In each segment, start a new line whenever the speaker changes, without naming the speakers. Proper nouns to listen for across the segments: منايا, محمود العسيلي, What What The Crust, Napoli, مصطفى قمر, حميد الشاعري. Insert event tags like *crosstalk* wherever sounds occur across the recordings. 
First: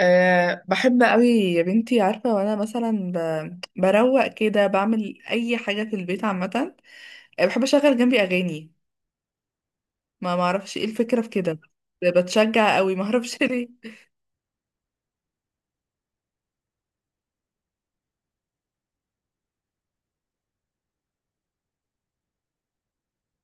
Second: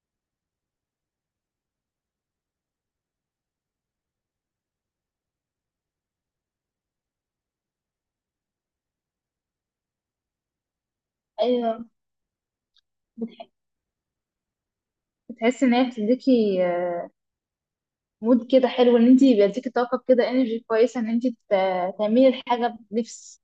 بحب قوي يا بنتي، عارفة، وانا مثلا بروق كده بعمل اي حاجة في البيت عامة. بحب اشغل جنبي اغاني. ما معرفش ايه الفكرة في كده.
ايوه.
بتشجع قوي، ما اعرفش *laughs*
بتح-
ليه.
بتحسي ان هي بتديكي مود كده حلو، ان انت بيديكي طاقه كده، انرجي كويسه ان انت تعملي الحاجه بنفس.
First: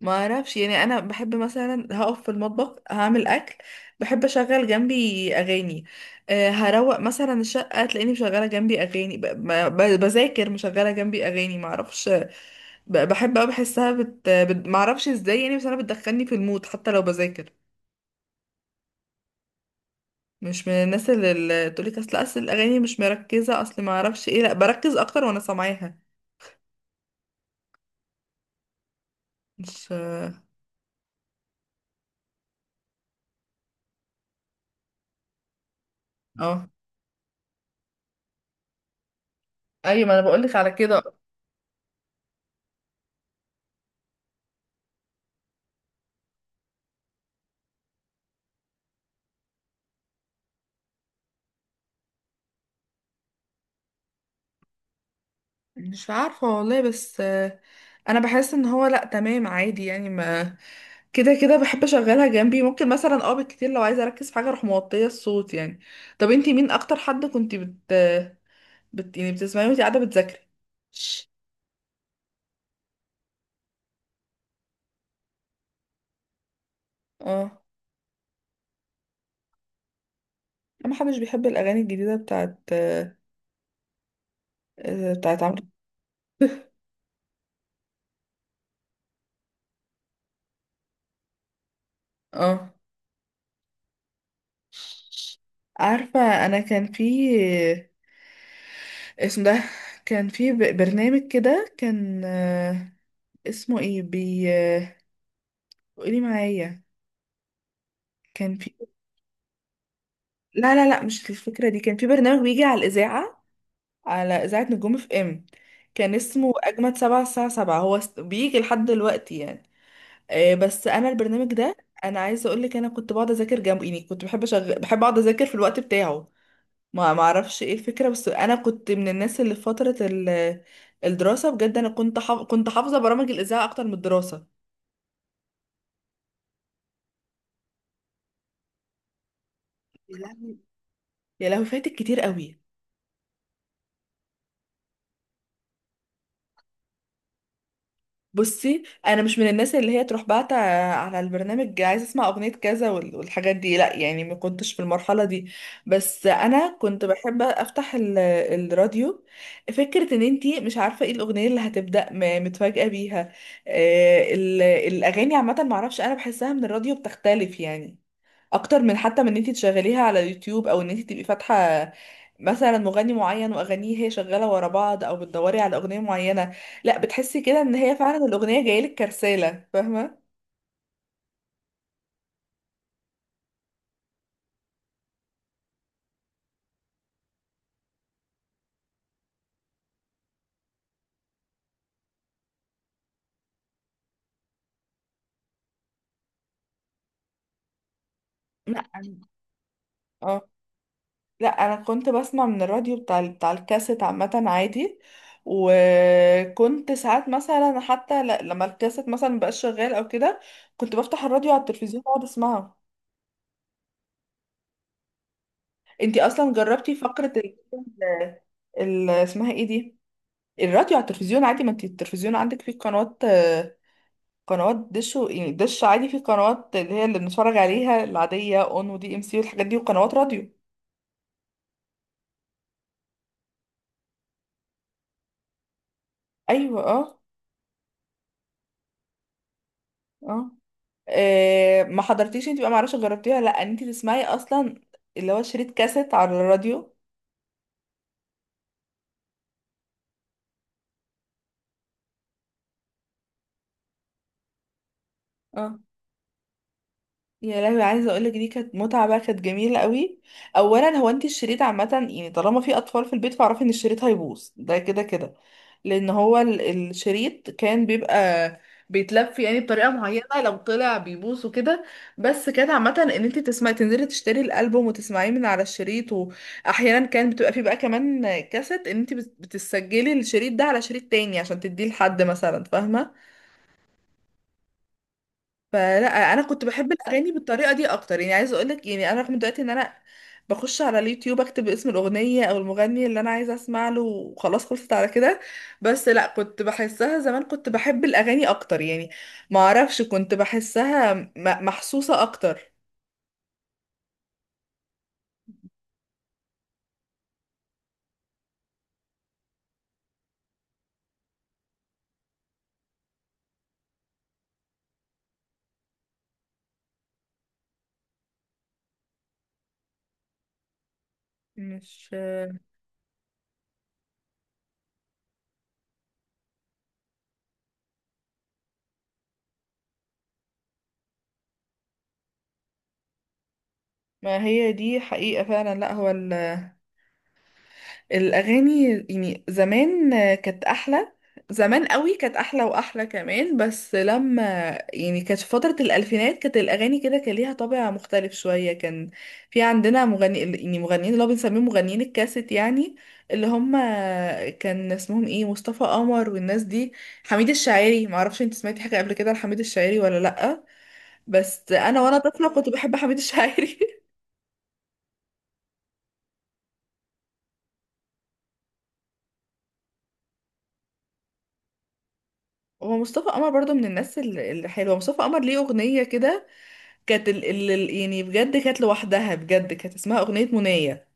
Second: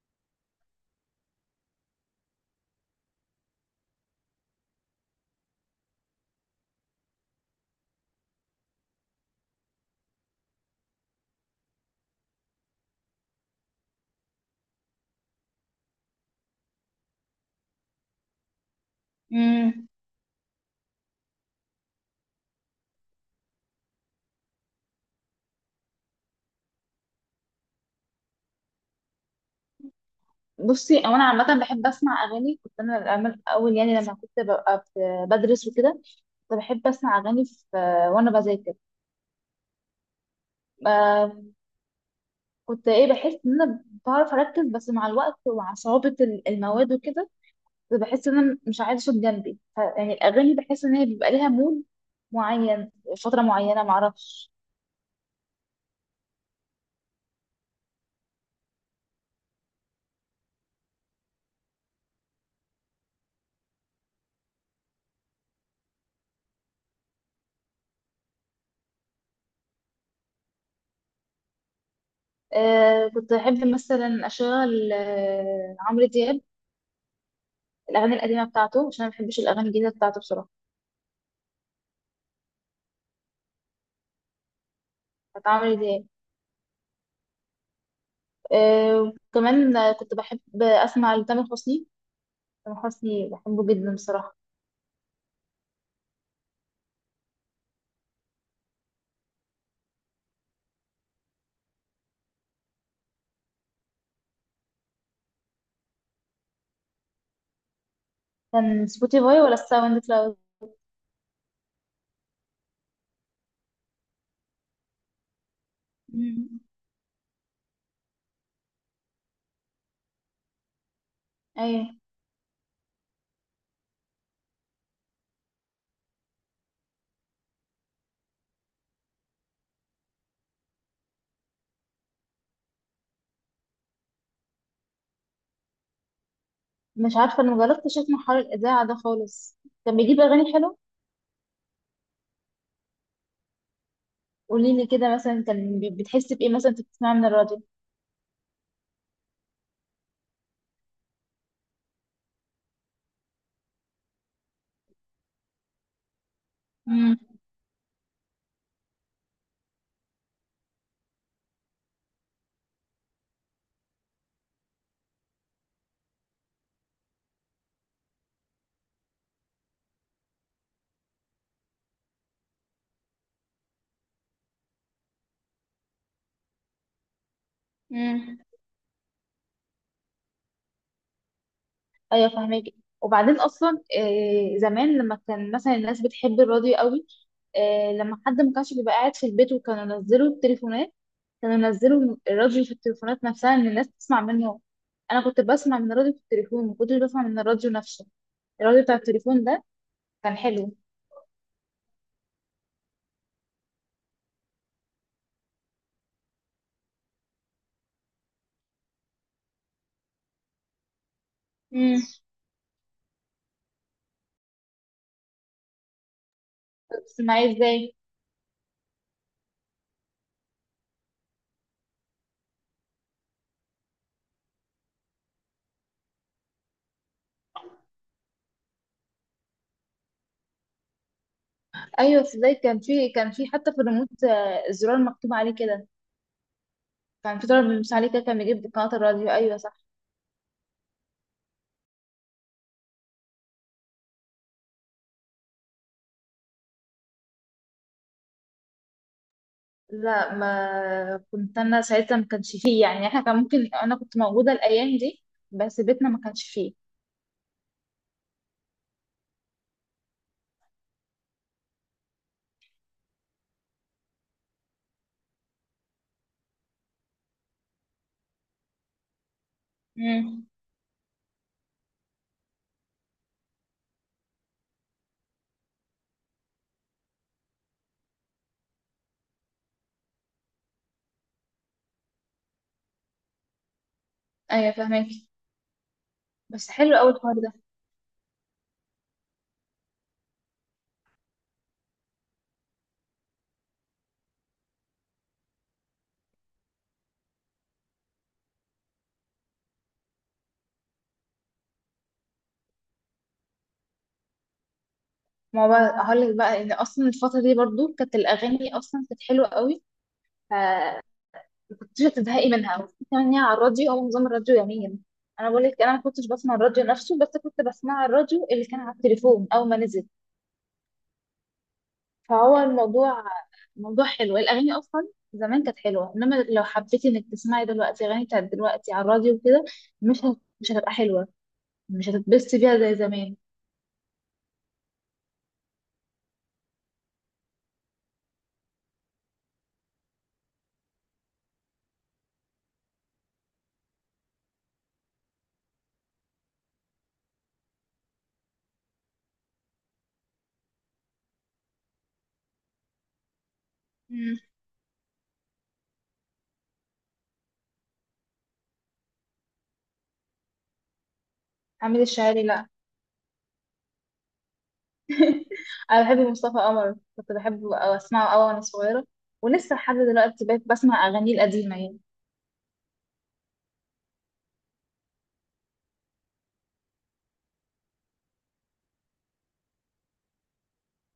ما اعرفش، يعني انا بحب مثلا هقف في المطبخ هعمل اكل. بحب اشغل جنبي اغاني. هروق مثلا الشقة، تلاقيني مشغلة جنبي اغاني، بذاكر مشغلة جنبي اغاني، ما اعرفش. بحب قوي، بحسها ما اعرفش ازاي، يعني بس انا بتدخلني في المود حتى لو بذاكر.
امم
مش من الناس اللي تقولك اصل الاغاني مش مركزه، اصل ما اعرفش ايه. لا، بركز اكتر وانا سامعاها. مش...
بصي، او انا عامه بحب اسمع اغاني. كنت انا الأعمال- اول يعني لما كنت بدرس وكده، كنت
اه،
بحب اسمع اغاني في آه، وانا بذاكر.
ايوه، ما انا بقولك على كده.
آه، كنت بحس ان انا بعرف اركز، بس مع الوقت ومع صعوبه المواد وكده كنت بحس ان انا مش عايزه صوت جنبي، يعني الاغاني بحس ان هي بيبقى ليها مود معين، فتره معينه، معرفش.
مش عارفه والله. بس انا بحس ان هو لا، تمام عادي، يعني ما... كده كده بحب اشغلها جنبي، ممكن مثلا بالكتير لو عايزه اركز في حاجه اروح موطيه الصوت يعني. طب انتي مين اكتر حد كنتي يعني بتسمعي وانتي قاعده بتذاكري؟
آه، كنت أحب مثلا أشغل آه عمرو دياب،
اه،
الأغاني القديمة بتاعته، عشان أنا ما بحبش الأغاني الجديدة بتاعته بصراحة.
ما حدش بيحب الاغاني الجديده بتاعت
بتاعت
عمرو.
عمرو دياب. آه وكمان كنت بحب أسمع لتامر حسني.
اه،
تامر حسني بحبه جدا بصراحة.
عارفة. أنا كان في... اسم ده... كان في برنامج كده كان اسمه ايه بي آه، قولي معايا، كان في...
كان سبوتيفاي ولا الساوند كلاود؟
لا لا لا، مش الفكرة دي. كان في برنامج بيجي على الإذاعة، على إذاعة نجوم FM. كان
مم.
اسمه أجمد 7 الساعة 7، هو بيجي لحد دلوقتي يعني. بس أنا البرنامج
*laughs*
ده...
أيوة.
أنا عايزة أقولك، أنا كنت بقعد أذاكر جنبه يعني، كنت بحب أقعد أذاكر في الوقت بتاعه. ما اعرفش ايه الفكره، بس انا كنت من الناس اللي في فتره الدراسه، بجد انا كنت حافظه برامج الاذاعه اكتر من الدراسه.
مش عارفة، أنا مجربتش أسمع حوار الإذاعة ده خالص. كان
يا
بيجيب أغاني
لهوي،
حلوة.
يا لهوي فاتك كتير قوي.
قوليلي كده مثلا، كان بتحس بإيه مثلا أنت بتسمعها من الراديو؟
بصي، انا مش من الناس اللي هي تروح باعتة على البرنامج عايزه اسمع اغنيه كذا والحاجات دي، لا يعني ما كنتش في المرحله دي. بس انا كنت
مم.
بحب افتح الراديو. فكره ان انتي مش عارفه ايه الاغنيه اللي هتبدا متفاجئه بيها. الاغاني عامه ما اعرفش، انا بحسها من الراديو بتختلف يعني، اكتر من، حتى من ان انت تشغليها على يوتيوب او ان انت تبقي فاتحه مثلا مغني معين واغانيه هي شغاله ورا بعض، او بتدوري على اغنيه معينه. لا، بتحسي كده ان هي فعلا
مم.
الاغنيه جايلك كرساله، فاهمه؟
ايوه فاهمك. وبعدين اصلا زمان لما كان مثلا الناس بتحب الراديو قوي، لما حد ما كانش بيبقى قاعد في البيت، وكانوا ينزلوا التليفونات، كانوا ينزلوا الراديو في التليفونات نفسها ان الناس تسمع منه. انا كنت بسمع من الراديو في التليفون، ما كنتش بسمع من الراديو نفسه.
لا،
الراديو بتاع التليفون ده كان
اه.
حلو.
لا، انا كنت بسمع من الراديو بتاع الكاسيت عامه عادي. وكنت ساعات مثلا حتى لما الكاسيت مثلا مبقاش شغال او كده، كنت بفتح الراديو على
امم.
التلفزيون واقعد اسمعه. انتي اصلا جربتي فقره
بتسمعيه ازاي؟
اسمها ايه دي، الراديو على التلفزيون؟ عادي، ما انت التلفزيون عندك فيه قنوات، قنوات دش يعني دش عادي فيه قنوات اللي هي اللي بنتفرج عليها العادية، اون ودي ام سي والحاجات دي، وقنوات راديو.
ايوه، ازاي؟ كان في، كان في حتى في الريموت الزرار مكتوب عليه كده.
ايوه، اه.
كان في زرار بيمشي عليه كده كان بيجيب قناة الراديو، ايوه.
اه، ما حضرتيش انت بقى، معرفش جربتيها ولا لا، ان انت تسمعي اصلا اللي هو شريط كاسيت على الراديو؟
لا، ما كنت انا ساعتها ما كانش فيه، يعني احنا كان ممكن انا كنت موجوده الايام دي،
اه
بس بيتنا ما كانش فيه.
يا لهوي، عايزه اقولك دي كانت متعه بقى، كانت جميله قوي. اولا هو انت الشريط عامه يعني، طالما في اطفال في البيت فاعرفي ان الشريط هيبوظ ده كده كده. لان هو الشريط كان بيبقى بيتلف يعني بطريقه معينه،
امم.
لو طلع بيبوظ وكده. بس كانت عامه ان انت تسمعي تنزلي تشتري الالبوم وتسمعيه من على الشريط، واحيانا كان بتبقى فيه بقى كمان كاسيت، ان انت بتسجلي الشريط ده على شريط تاني عشان تديه لحد مثلا، فاهمه؟
ايوه فاهمك.
فلا، انا كنت
بس
بحب
حلو قوي
الاغاني
الحوار ده.
بالطريقه دي اكتر يعني، عايزه اقول لك يعني انا رغم دلوقتي ان انا بخش على اليوتيوب اكتب اسم الاغنيه او المغني اللي انا عايزه اسمع له وخلاص، خلصت على كده. بس لا، كنت بحسها زمان كنت بحب الاغاني اكتر يعني. ما اعرفش، كنت بحسها محسوسه اكتر.
ما هو بقى هقول لك بقى ان اصلا الفتره دي برضو كانت الاغاني اصلا كانت حلوه قوي، فما كنتش هتزهقي منها. وفي كمان هي على الراديو، هو نظام الراديو يمين؟ انا بقول لك انا ما كنتش بسمع الراديو نفسه، بس كنت بسمع الراديو اللي كان على التليفون اول ما نزل.
مش...
فهو الموضوع موضوع حلو. الأغاني أصلا زمان كانت حلوة، إنما لو حبيتي إنك تسمعي دلوقتي أغاني بتاعت دلوقتي على الراديو وكده، مش هتبقى حلوة، مش هتتبسطي بيها زي زمان.
ما هي دي حقيقه فعلا، لا هو الأغاني يعني زمان كانت أحلى، زمان قوي كانت أحلى وأحلى كمان، بس لما يعني كانت في فترة الألفينات كانت الأغاني كده، كان ليها طابع مختلف شوية. كان في عندنا مغني يعني مغنيين اللي هو بنسميهم مغنيين الكاسيت يعني، اللي هم
مم.
كان اسمهم ايه، مصطفى قمر والناس دي. حميد الشاعري، معرفش انت سمعتي حاجة قبل كده لحميد الشاعري ولا لأ؟ بس
حميد
أنا وأنا
الشاعري،
طفلة
لا.
كنت بحب حميد الشاعري.
*laughs* أنا بحب مصطفى قمر، كنت بحبه أو أسمعه أوي وأنا صغيرة، ولسه لحد دلوقتي بقيت بسمع أغانيه القديمة يعني.
*laughs* هو مصطفى قمر برضو من الناس الحلوة، مصطفى قمر ليه أغنية كده، كانت يعني بجد كانت لوحدها، بجد كانت اسمها أغنية منية.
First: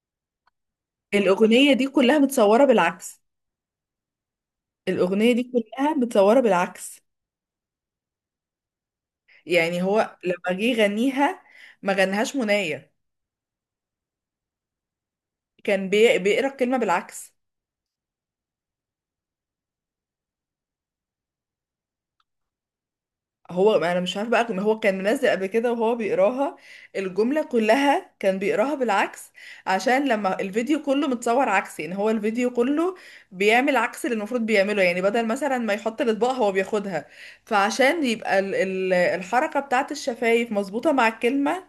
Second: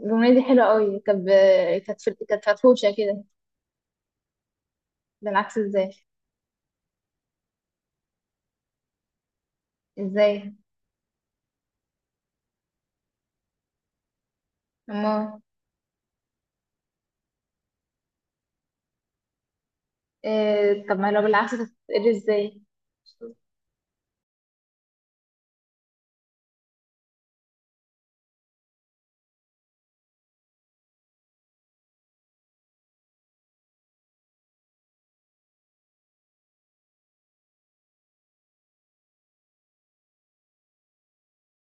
الأغنية دي حلوة أوي،
الأغنية دي كلها
كانت
متصورة
فرفوشة
بالعكس.
كده.
الأغنية دي
بالعكس إزاي؟
كلها متصورة بالعكس. يعني هو
إزاي؟
لما جه يغنيها، ما غنهاش منية.
أما
كان بيقرا الكلمة بالعكس.
إيه... طب ما لو بالعكس تتقري إزاي؟
هو، ما انا مش عارفه بقى، هو كان منزل قبل كده وهو بيقراها، الجمله كلها كان بيقراها بالعكس. عشان لما الفيديو كله متصور عكسي يعني، هو الفيديو كله بيعمل عكس اللي المفروض بيعمله، يعني بدل مثلا ما يحط الاطباق هو بياخدها. فعشان يبقى ال ال الحركه بتاعت الشفايف مظبوطه مع الكلمه،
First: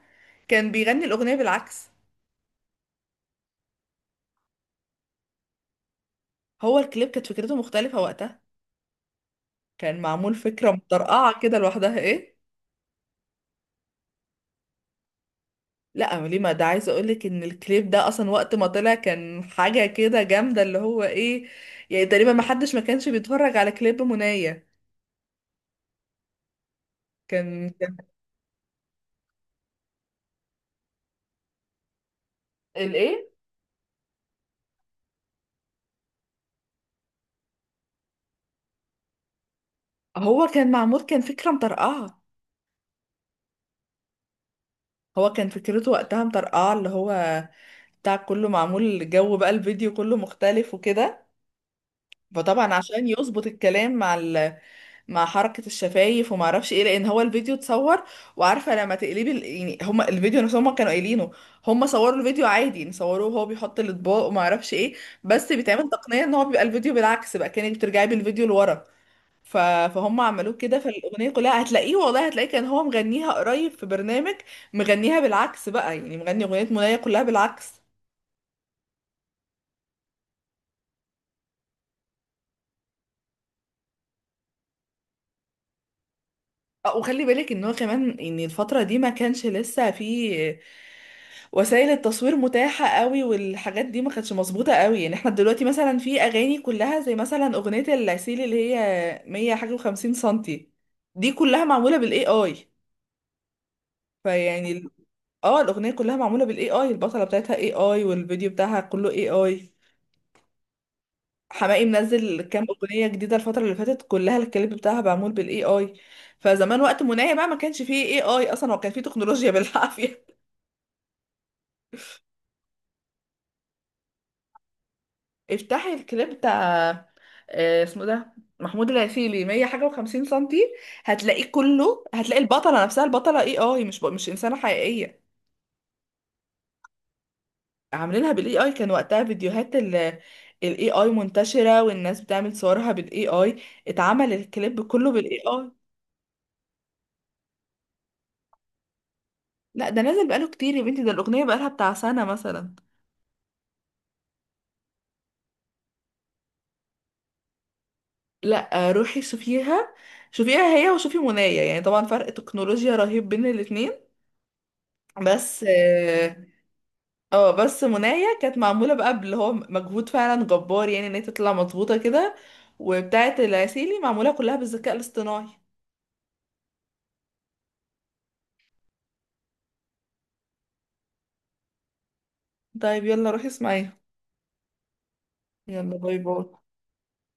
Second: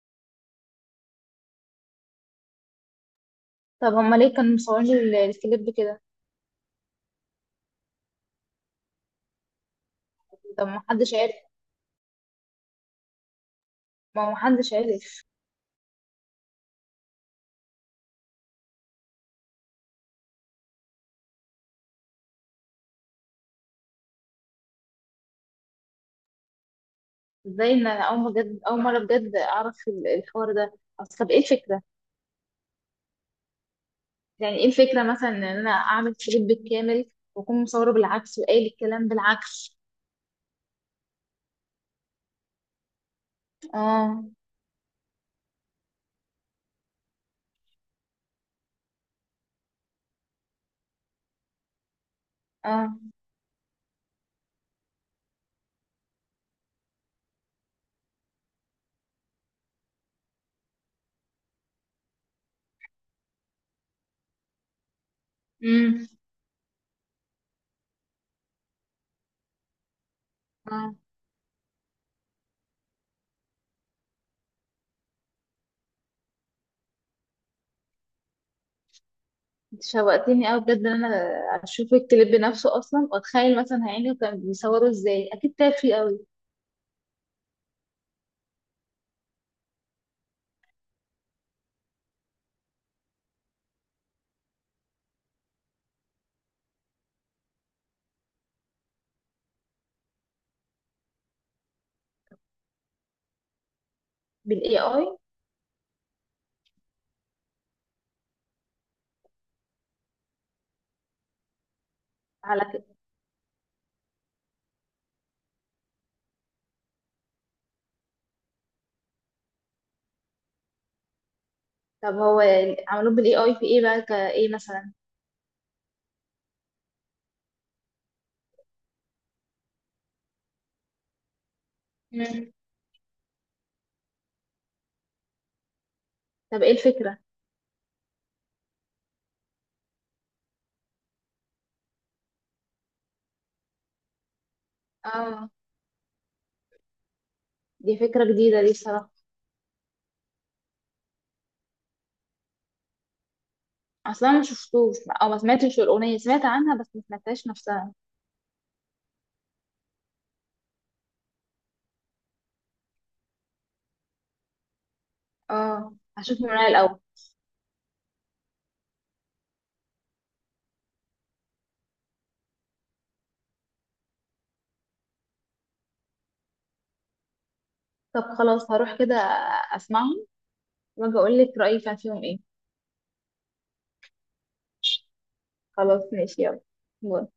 كان بيغني الاغنيه بالعكس.
طب هما ليه كانوا مصورين الكليب كده؟
هو الكليب كانت فكرته مختلفه وقتها، كان معمول
طب
فكره
ما حدش عارف.
مطرقعه كده لوحدها ايه.
ما هو ما حدش عارف.
لا ليه، ما ده عايزه اقولك ان الكليب ده اصلا وقت ما طلع كان حاجه كده جامده اللي هو ايه، يعني تقريبا ما حدش ما كانش بيتفرج على كليب منايا. كان
ازاي، ان
كان
انا اول بجد، اول مره بجد اعرف الحوار ده. اصل طب ايه الفكره؟
الايه؟
يعني ايه الفكره مثلا ان انا اعمل كليب كامل واكون مصوره بالعكس وقايل الكلام بالعكس؟
هو كان معمول كان فكره مطرقعه.
اه.
هو كان فكرته وقتها مطرقعه اللي هو بتاع كله معمول، الجو بقى الفيديو كله مختلف وكده. فطبعا
اه.
عشان يظبط الكلام مع مع حركة الشفايف وما اعرفش ايه، لان هو الفيديو اتصور. وعارفة لما تقلبي يعني هما الفيديو نفسهم هما كانوا قايلينه، هما صوروا الفيديو عادي يعني، صوروه وهو بيحط الاطباق وما اعرفش ايه، بس بيتعمل
امم.
تقنية ان هو بيبقى الفيديو بالعكس بقى، كانك بترجعي بالفيديو لورا. فهم عملوه كده،
اه،
فالاغنية كلها هتلاقيه والله هتلاقيه، كان هو مغنيها قريب في برنامج، مغنيها بالعكس بقى يعني، مغني اغنية منايا كلها بالعكس.
انت شوقتني قوي بجد ان انا اشوف الكليب نفسه اصلا، واتخيل مثلا هيعملوا كان بيصوروا ازاي، اكيد تعب فيه قوي.
وخلي بالك ان هو كمان ان الفترة دي ما كانش لسه في وسائل التصوير متاحة قوي والحاجات دي ما كانتش مظبوطة قوي، يعني احنا دلوقتي مثلا في اغاني كلها زي مثلا اغنية العسيل اللي هي 100 حاجة و50 سنتي، دي كلها معمولة بالاي اي. فيعني
بالاي اي؟
الاغنية كلها معمولة بالاي اي، البطلة بتاعتها اي اي، والفيديو بتاعها كله اي اي. حماقي منزل كام
على كده.
اغنيه جديده الفتره اللي فاتت، كلها الكليب بتاعها معمول بالاي اي. فزمان وقت منايا بقى ما كانش فيه اي اي اصلا، هو كان فيه تكنولوجيا بالعافيه.
طب هو عملوه بالاي اي في ايه بقى، كايه مثلا؟
*laughs* افتحي الكليب بتاع اسمه ده، محمود العسيلي 100 حاجه و50 سنتي. هتلاقيه كله، هتلاقي البطله نفسها، البطله اي اي، مش انسانه حقيقيه.
طب ايه الفكرة؟
عاملينها بالاي اي، كان وقتها فيديوهات الاي اي منتشره والناس بتعمل صورها بالاي اي، اتعمل الكليب كله بالاي
اه،
اي.
دي فكرة جديدة دي الصراحة.
لا، ده نازل بقاله كتير يا بنتي، ده الاغنيه بقالها بتاع سنه مثلا.
اصلا ما شفتوش، او ما سمعتش الاغنية، سمعت عنها بس ما سمعتهاش نفسها.
لا، روحي شوفيها، شوفيها هي وشوفي منايا، يعني طبعا فرق تكنولوجيا رهيب بين الاتنين، بس
اه، هشوف
اه.
من رأيي الاول.
بس منايا كانت معمولة بقى اللي هو مجهود فعلا جبار يعني، ان هي تطلع مظبوطة كده، وبتاعة العسيلي معمولة كلها بالذكاء الاصطناعي.
طب خلاص هروح كده اسمعهم، واجي اقول لك رأيي كان فيهم ايه.
طيب، يلا روحي اسمعيها، يلا
خلاص
باي
ماشي،
باي.
يلا باي.